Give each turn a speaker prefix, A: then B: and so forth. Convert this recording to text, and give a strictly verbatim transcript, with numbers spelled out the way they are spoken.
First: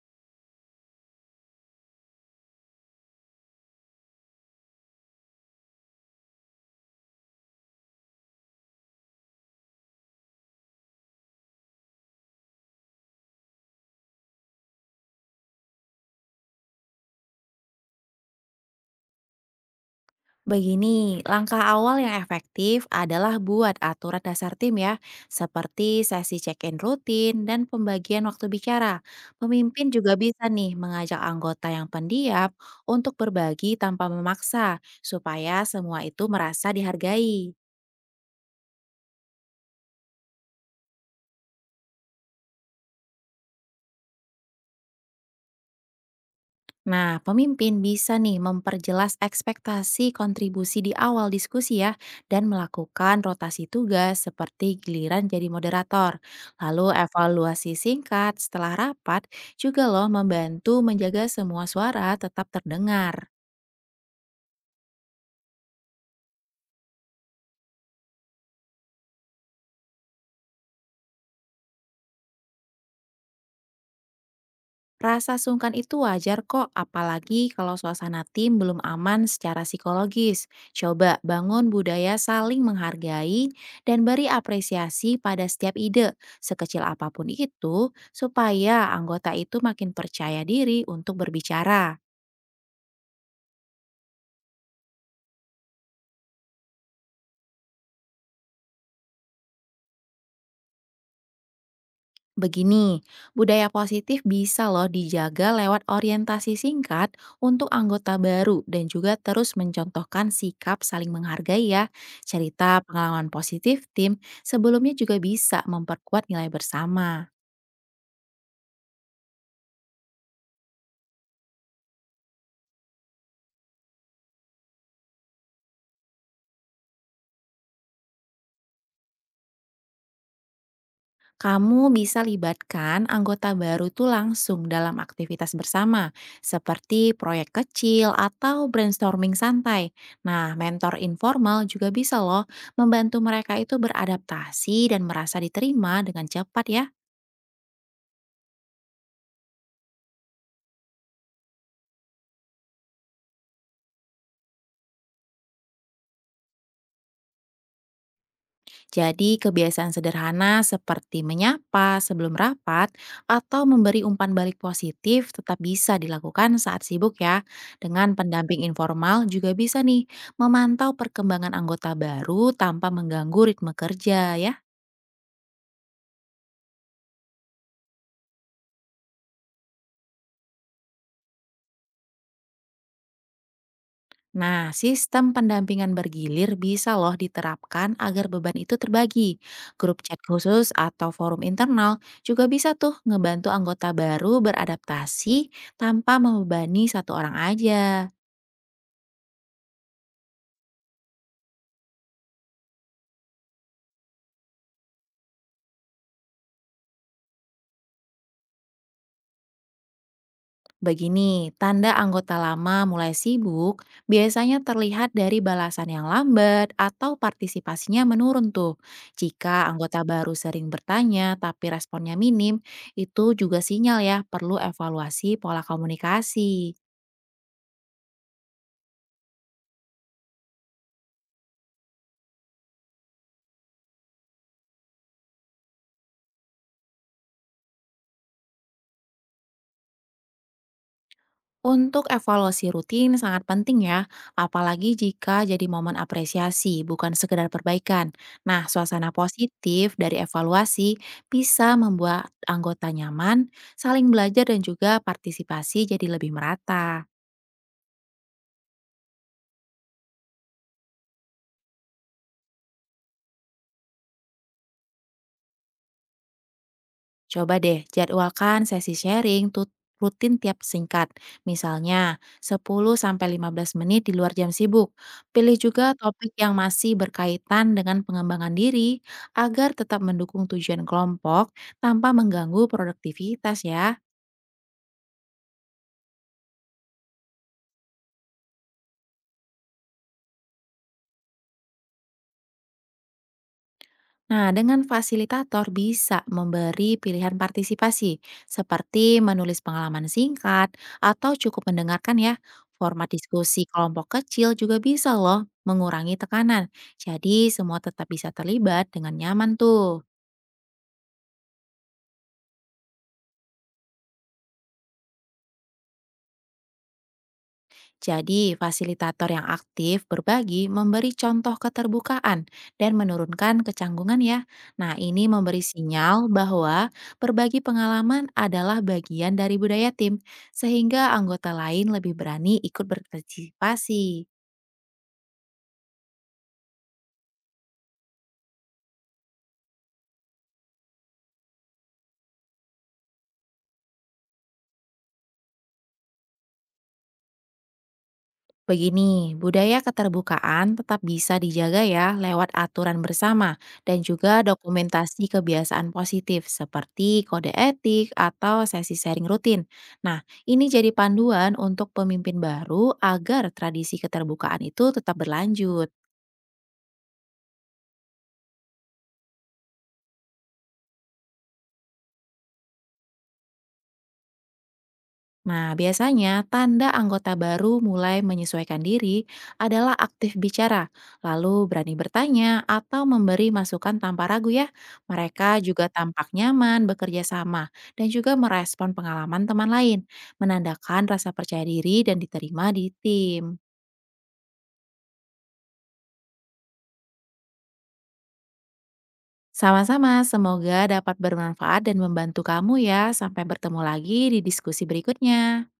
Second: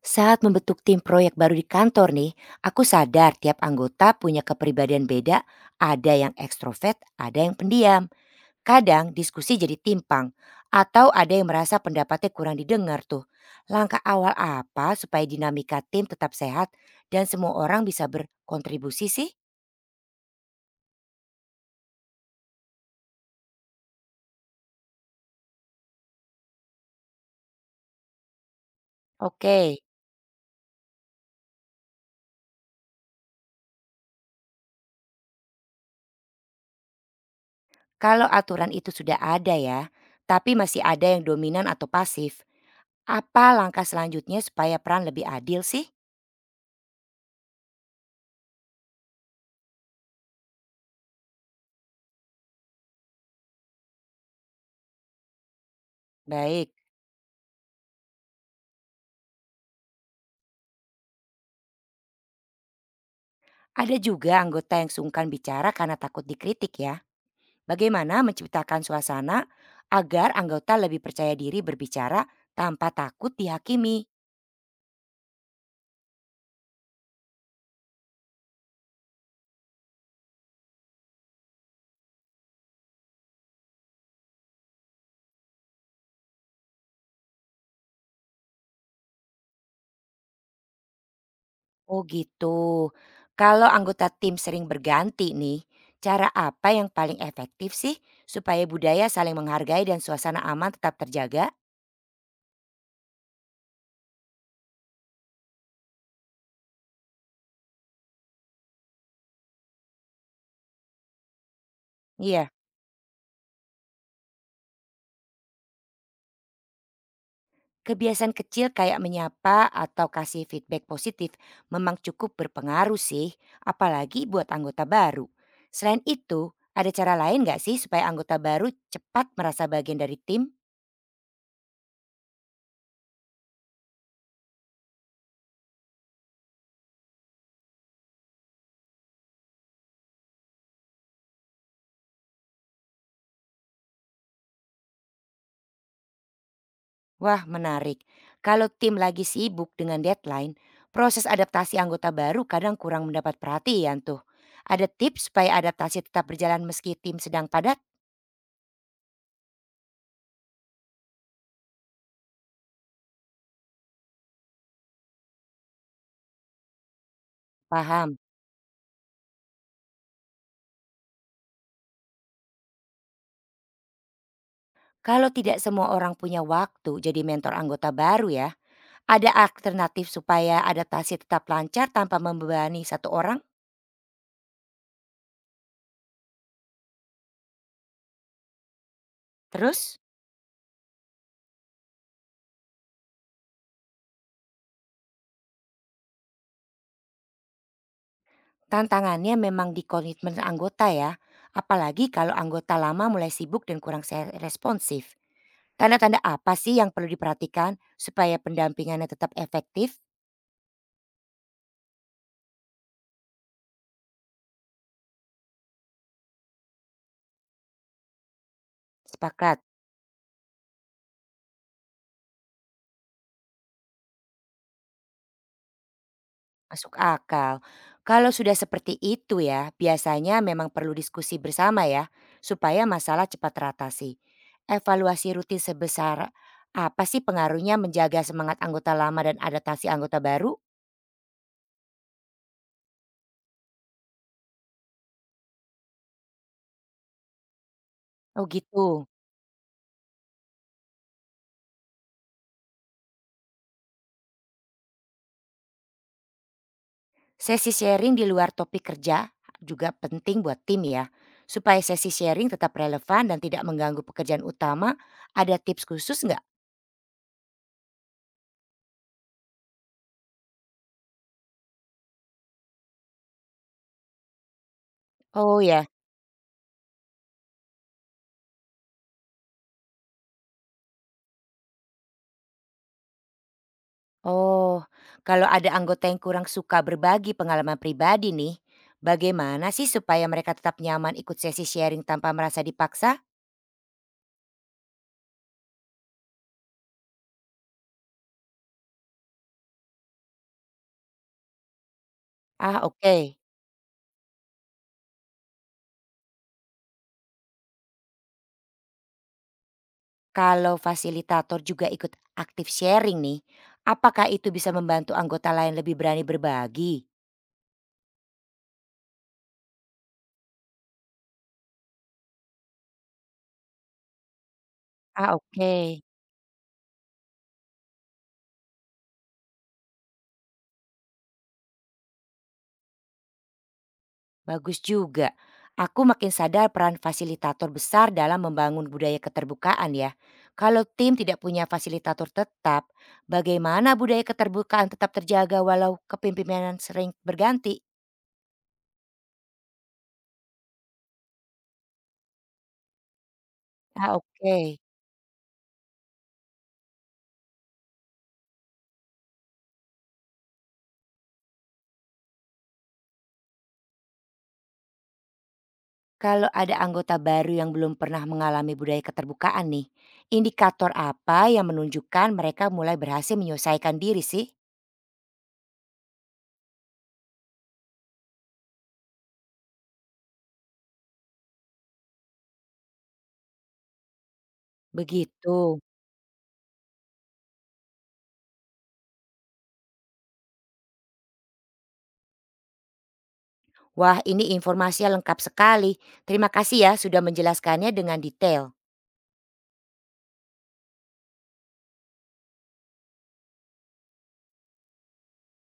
A: Saat membentuk tim proyek baru di kantor nih, aku sadar tiap anggota punya kepribadian beda, ada yang ekstrovert, ada yang pendiam. Kadang diskusi jadi timpang, atau ada yang merasa pendapatnya kurang didengar tuh. Langkah awal apa supaya dinamika tim tetap sehat dan semua orang bisa berkontribusi sih?
B: Begini, langkah awal yang efektif adalah buat aturan dasar tim ya, seperti sesi check-in rutin dan pembagian waktu bicara.
A: Oke,
B: Pemimpin juga bisa nih mengajak anggota yang pendiam untuk berbagi tanpa memaksa, supaya semua itu merasa dihargai.
A: kalau aturan itu sudah ada ya, tapi masih ada yang dominan atau pasif. Apa langkah selanjutnya supaya peran lebih adil sih?
B: Nah, pemimpin bisa nih memperjelas ekspektasi kontribusi di awal diskusi ya, dan melakukan rotasi tugas seperti giliran jadi moderator.
A: Baik.
B: Lalu evaluasi singkat setelah rapat juga loh membantu menjaga semua suara tetap terdengar.
A: Ada juga anggota yang sungkan bicara karena takut dikritik ya. Bagaimana menciptakan suasana agar anggota lebih percaya diri berbicara tanpa takut dihakimi?
B: Rasa sungkan itu wajar kok, apalagi kalau suasana tim belum aman secara psikologis. Coba bangun budaya saling menghargai dan beri apresiasi pada setiap ide, sekecil apapun itu, supaya anggota itu makin percaya diri untuk berbicara.
A: Oh gitu. Kalau anggota tim sering berganti nih, cara apa yang paling efektif sih supaya budaya saling menghargai dan suasana aman tetap terjaga?
B: Begini, budaya positif bisa loh dijaga lewat orientasi singkat untuk anggota baru dan juga terus mencontohkan sikap saling menghargai ya.
A: Iya.
B: Cerita pengalaman positif tim sebelumnya juga bisa memperkuat nilai bersama.
A: Kebiasaan kecil kayak menyapa atau kasih feedback positif memang cukup berpengaruh sih, apalagi buat anggota baru. Selain itu, ada cara lain nggak sih supaya anggota baru cepat merasa bagian dari tim?
B: Kamu bisa libatkan anggota baru tuh langsung dalam aktivitas bersama, seperti proyek kecil atau brainstorming santai. Nah, mentor informal juga bisa loh membantu mereka itu beradaptasi dan merasa diterima dengan cepat ya.
A: Wah menarik, kalau tim lagi sibuk dengan deadline, proses adaptasi anggota baru kadang kurang mendapat perhatian tuh. Ada tips supaya adaptasi tetap berjalan meski tim sedang padat?
B: Jadi, kebiasaan sederhana seperti menyapa sebelum rapat atau memberi umpan balik positif tetap bisa dilakukan saat sibuk ya. Dengan
A: Paham.
B: pendamping informal juga bisa nih memantau perkembangan anggota baru tanpa mengganggu ritme kerja ya.
A: Kalau tidak semua orang punya waktu jadi mentor anggota baru ya, ada alternatif supaya adaptasi tetap lancar tanpa membebani satu orang?
B: Nah, sistem pendampingan bergilir bisa loh diterapkan agar beban itu terbagi.
A: Terus,
B: Grup chat khusus atau forum internal juga bisa tuh ngebantu anggota baru beradaptasi tanpa membebani satu orang aja.
A: tantangannya memang di komitmen anggota ya, apalagi kalau anggota lama mulai sibuk dan kurang se- responsif. Tanda-tanda apa sih yang perlu diperhatikan supaya pendampingannya tetap efektif?
B: Begini, tanda anggota lama mulai sibuk biasanya terlihat dari balasan yang lambat atau partisipasinya menurun tuh. Jika
A: Sepakat.
B: anggota baru sering bertanya tapi responnya minim, itu juga sinyal ya perlu evaluasi pola komunikasi.
A: Masuk akal. Kalau sudah seperti itu ya, biasanya memang perlu diskusi bersama ya, supaya masalah cepat teratasi. Evaluasi rutin sebesar apa sih pengaruhnya menjaga semangat anggota lama dan adaptasi anggota baru?
B: Untuk evaluasi rutin sangat penting ya, apalagi jika jadi momen apresiasi, bukan sekedar perbaikan.
A: Oh
B: Nah,
A: gitu.
B: suasana positif dari evaluasi bisa membuat anggota nyaman, saling belajar dan juga partisipasi jadi lebih merata.
A: Sesi sharing di luar topik kerja juga penting buat tim ya. Supaya sesi sharing tetap relevan dan tidak mengganggu pekerjaan utama, ada tips khusus nggak?
B: Coba deh jadwalkan sesi sharing tut- rutin tiap singkat, misalnya sepuluh sampai lima belas menit di luar jam sibuk. Pilih
A: Oh ya.
B: juga topik yang masih berkaitan dengan pengembangan diri agar tetap mendukung tujuan kelompok tanpa mengganggu produktivitas ya.
A: Oh, kalau ada anggota yang kurang suka berbagi pengalaman pribadi nih, bagaimana sih supaya mereka tetap nyaman ikut sesi sharing tanpa merasa dipaksa?
B: Nah, dengan fasilitator bisa memberi pilihan partisipasi, seperti menulis pengalaman singkat atau cukup mendengarkan ya.
A: Ah,
B: Format
A: oke.
B: diskusi kelompok kecil juga bisa loh mengurangi tekanan. Jadi semua tetap bisa terlibat dengan nyaman tuh.
A: Kalau fasilitator juga ikut aktif sharing nih, apakah itu bisa membantu anggota lain lebih berani berbagi?
B: Jadi, fasilitator yang aktif berbagi memberi contoh keterbukaan dan menurunkan kecanggungan ya. Nah, ini
A: Ah,
B: memberi
A: oke.
B: sinyal bahwa berbagi pengalaman adalah bagian dari budaya tim, sehingga anggota lain lebih berani ikut berpartisipasi.
A: Bagus juga. Aku makin sadar peran fasilitator besar dalam membangun budaya keterbukaan ya. Kalau tim tidak punya fasilitator tetap, bagaimana budaya keterbukaan tetap terjaga walau kepemimpinan sering berganti?
B: Begini, budaya keterbukaan tetap bisa dijaga ya lewat aturan bersama dan
A: Ah,
B: juga
A: oke.
B: dokumentasi kebiasaan positif seperti kode etik atau sesi sharing rutin. Nah, ini jadi panduan untuk pemimpin baru agar tradisi keterbukaan itu tetap berlanjut.
A: Kalau ada anggota baru yang belum pernah mengalami budaya keterbukaan nih, indikator apa yang menunjukkan mereka mulai berhasil menyelesaikan diri sih?
B: Nah, biasanya tanda anggota baru mulai menyesuaikan diri adalah aktif bicara, lalu berani bertanya atau memberi masukan tanpa ragu ya. Mereka
A: Begitu.
B: juga tampak nyaman bekerja sama dan juga merespon pengalaman teman lain, menandakan rasa percaya diri dan diterima di tim.
A: Wah, ini informasinya lengkap sekali. Terima kasih ya sudah menjelaskannya dengan detail.
B: Sama-sama, semoga dapat bermanfaat dan membantu kamu ya. Sampai bertemu lagi di diskusi berikutnya.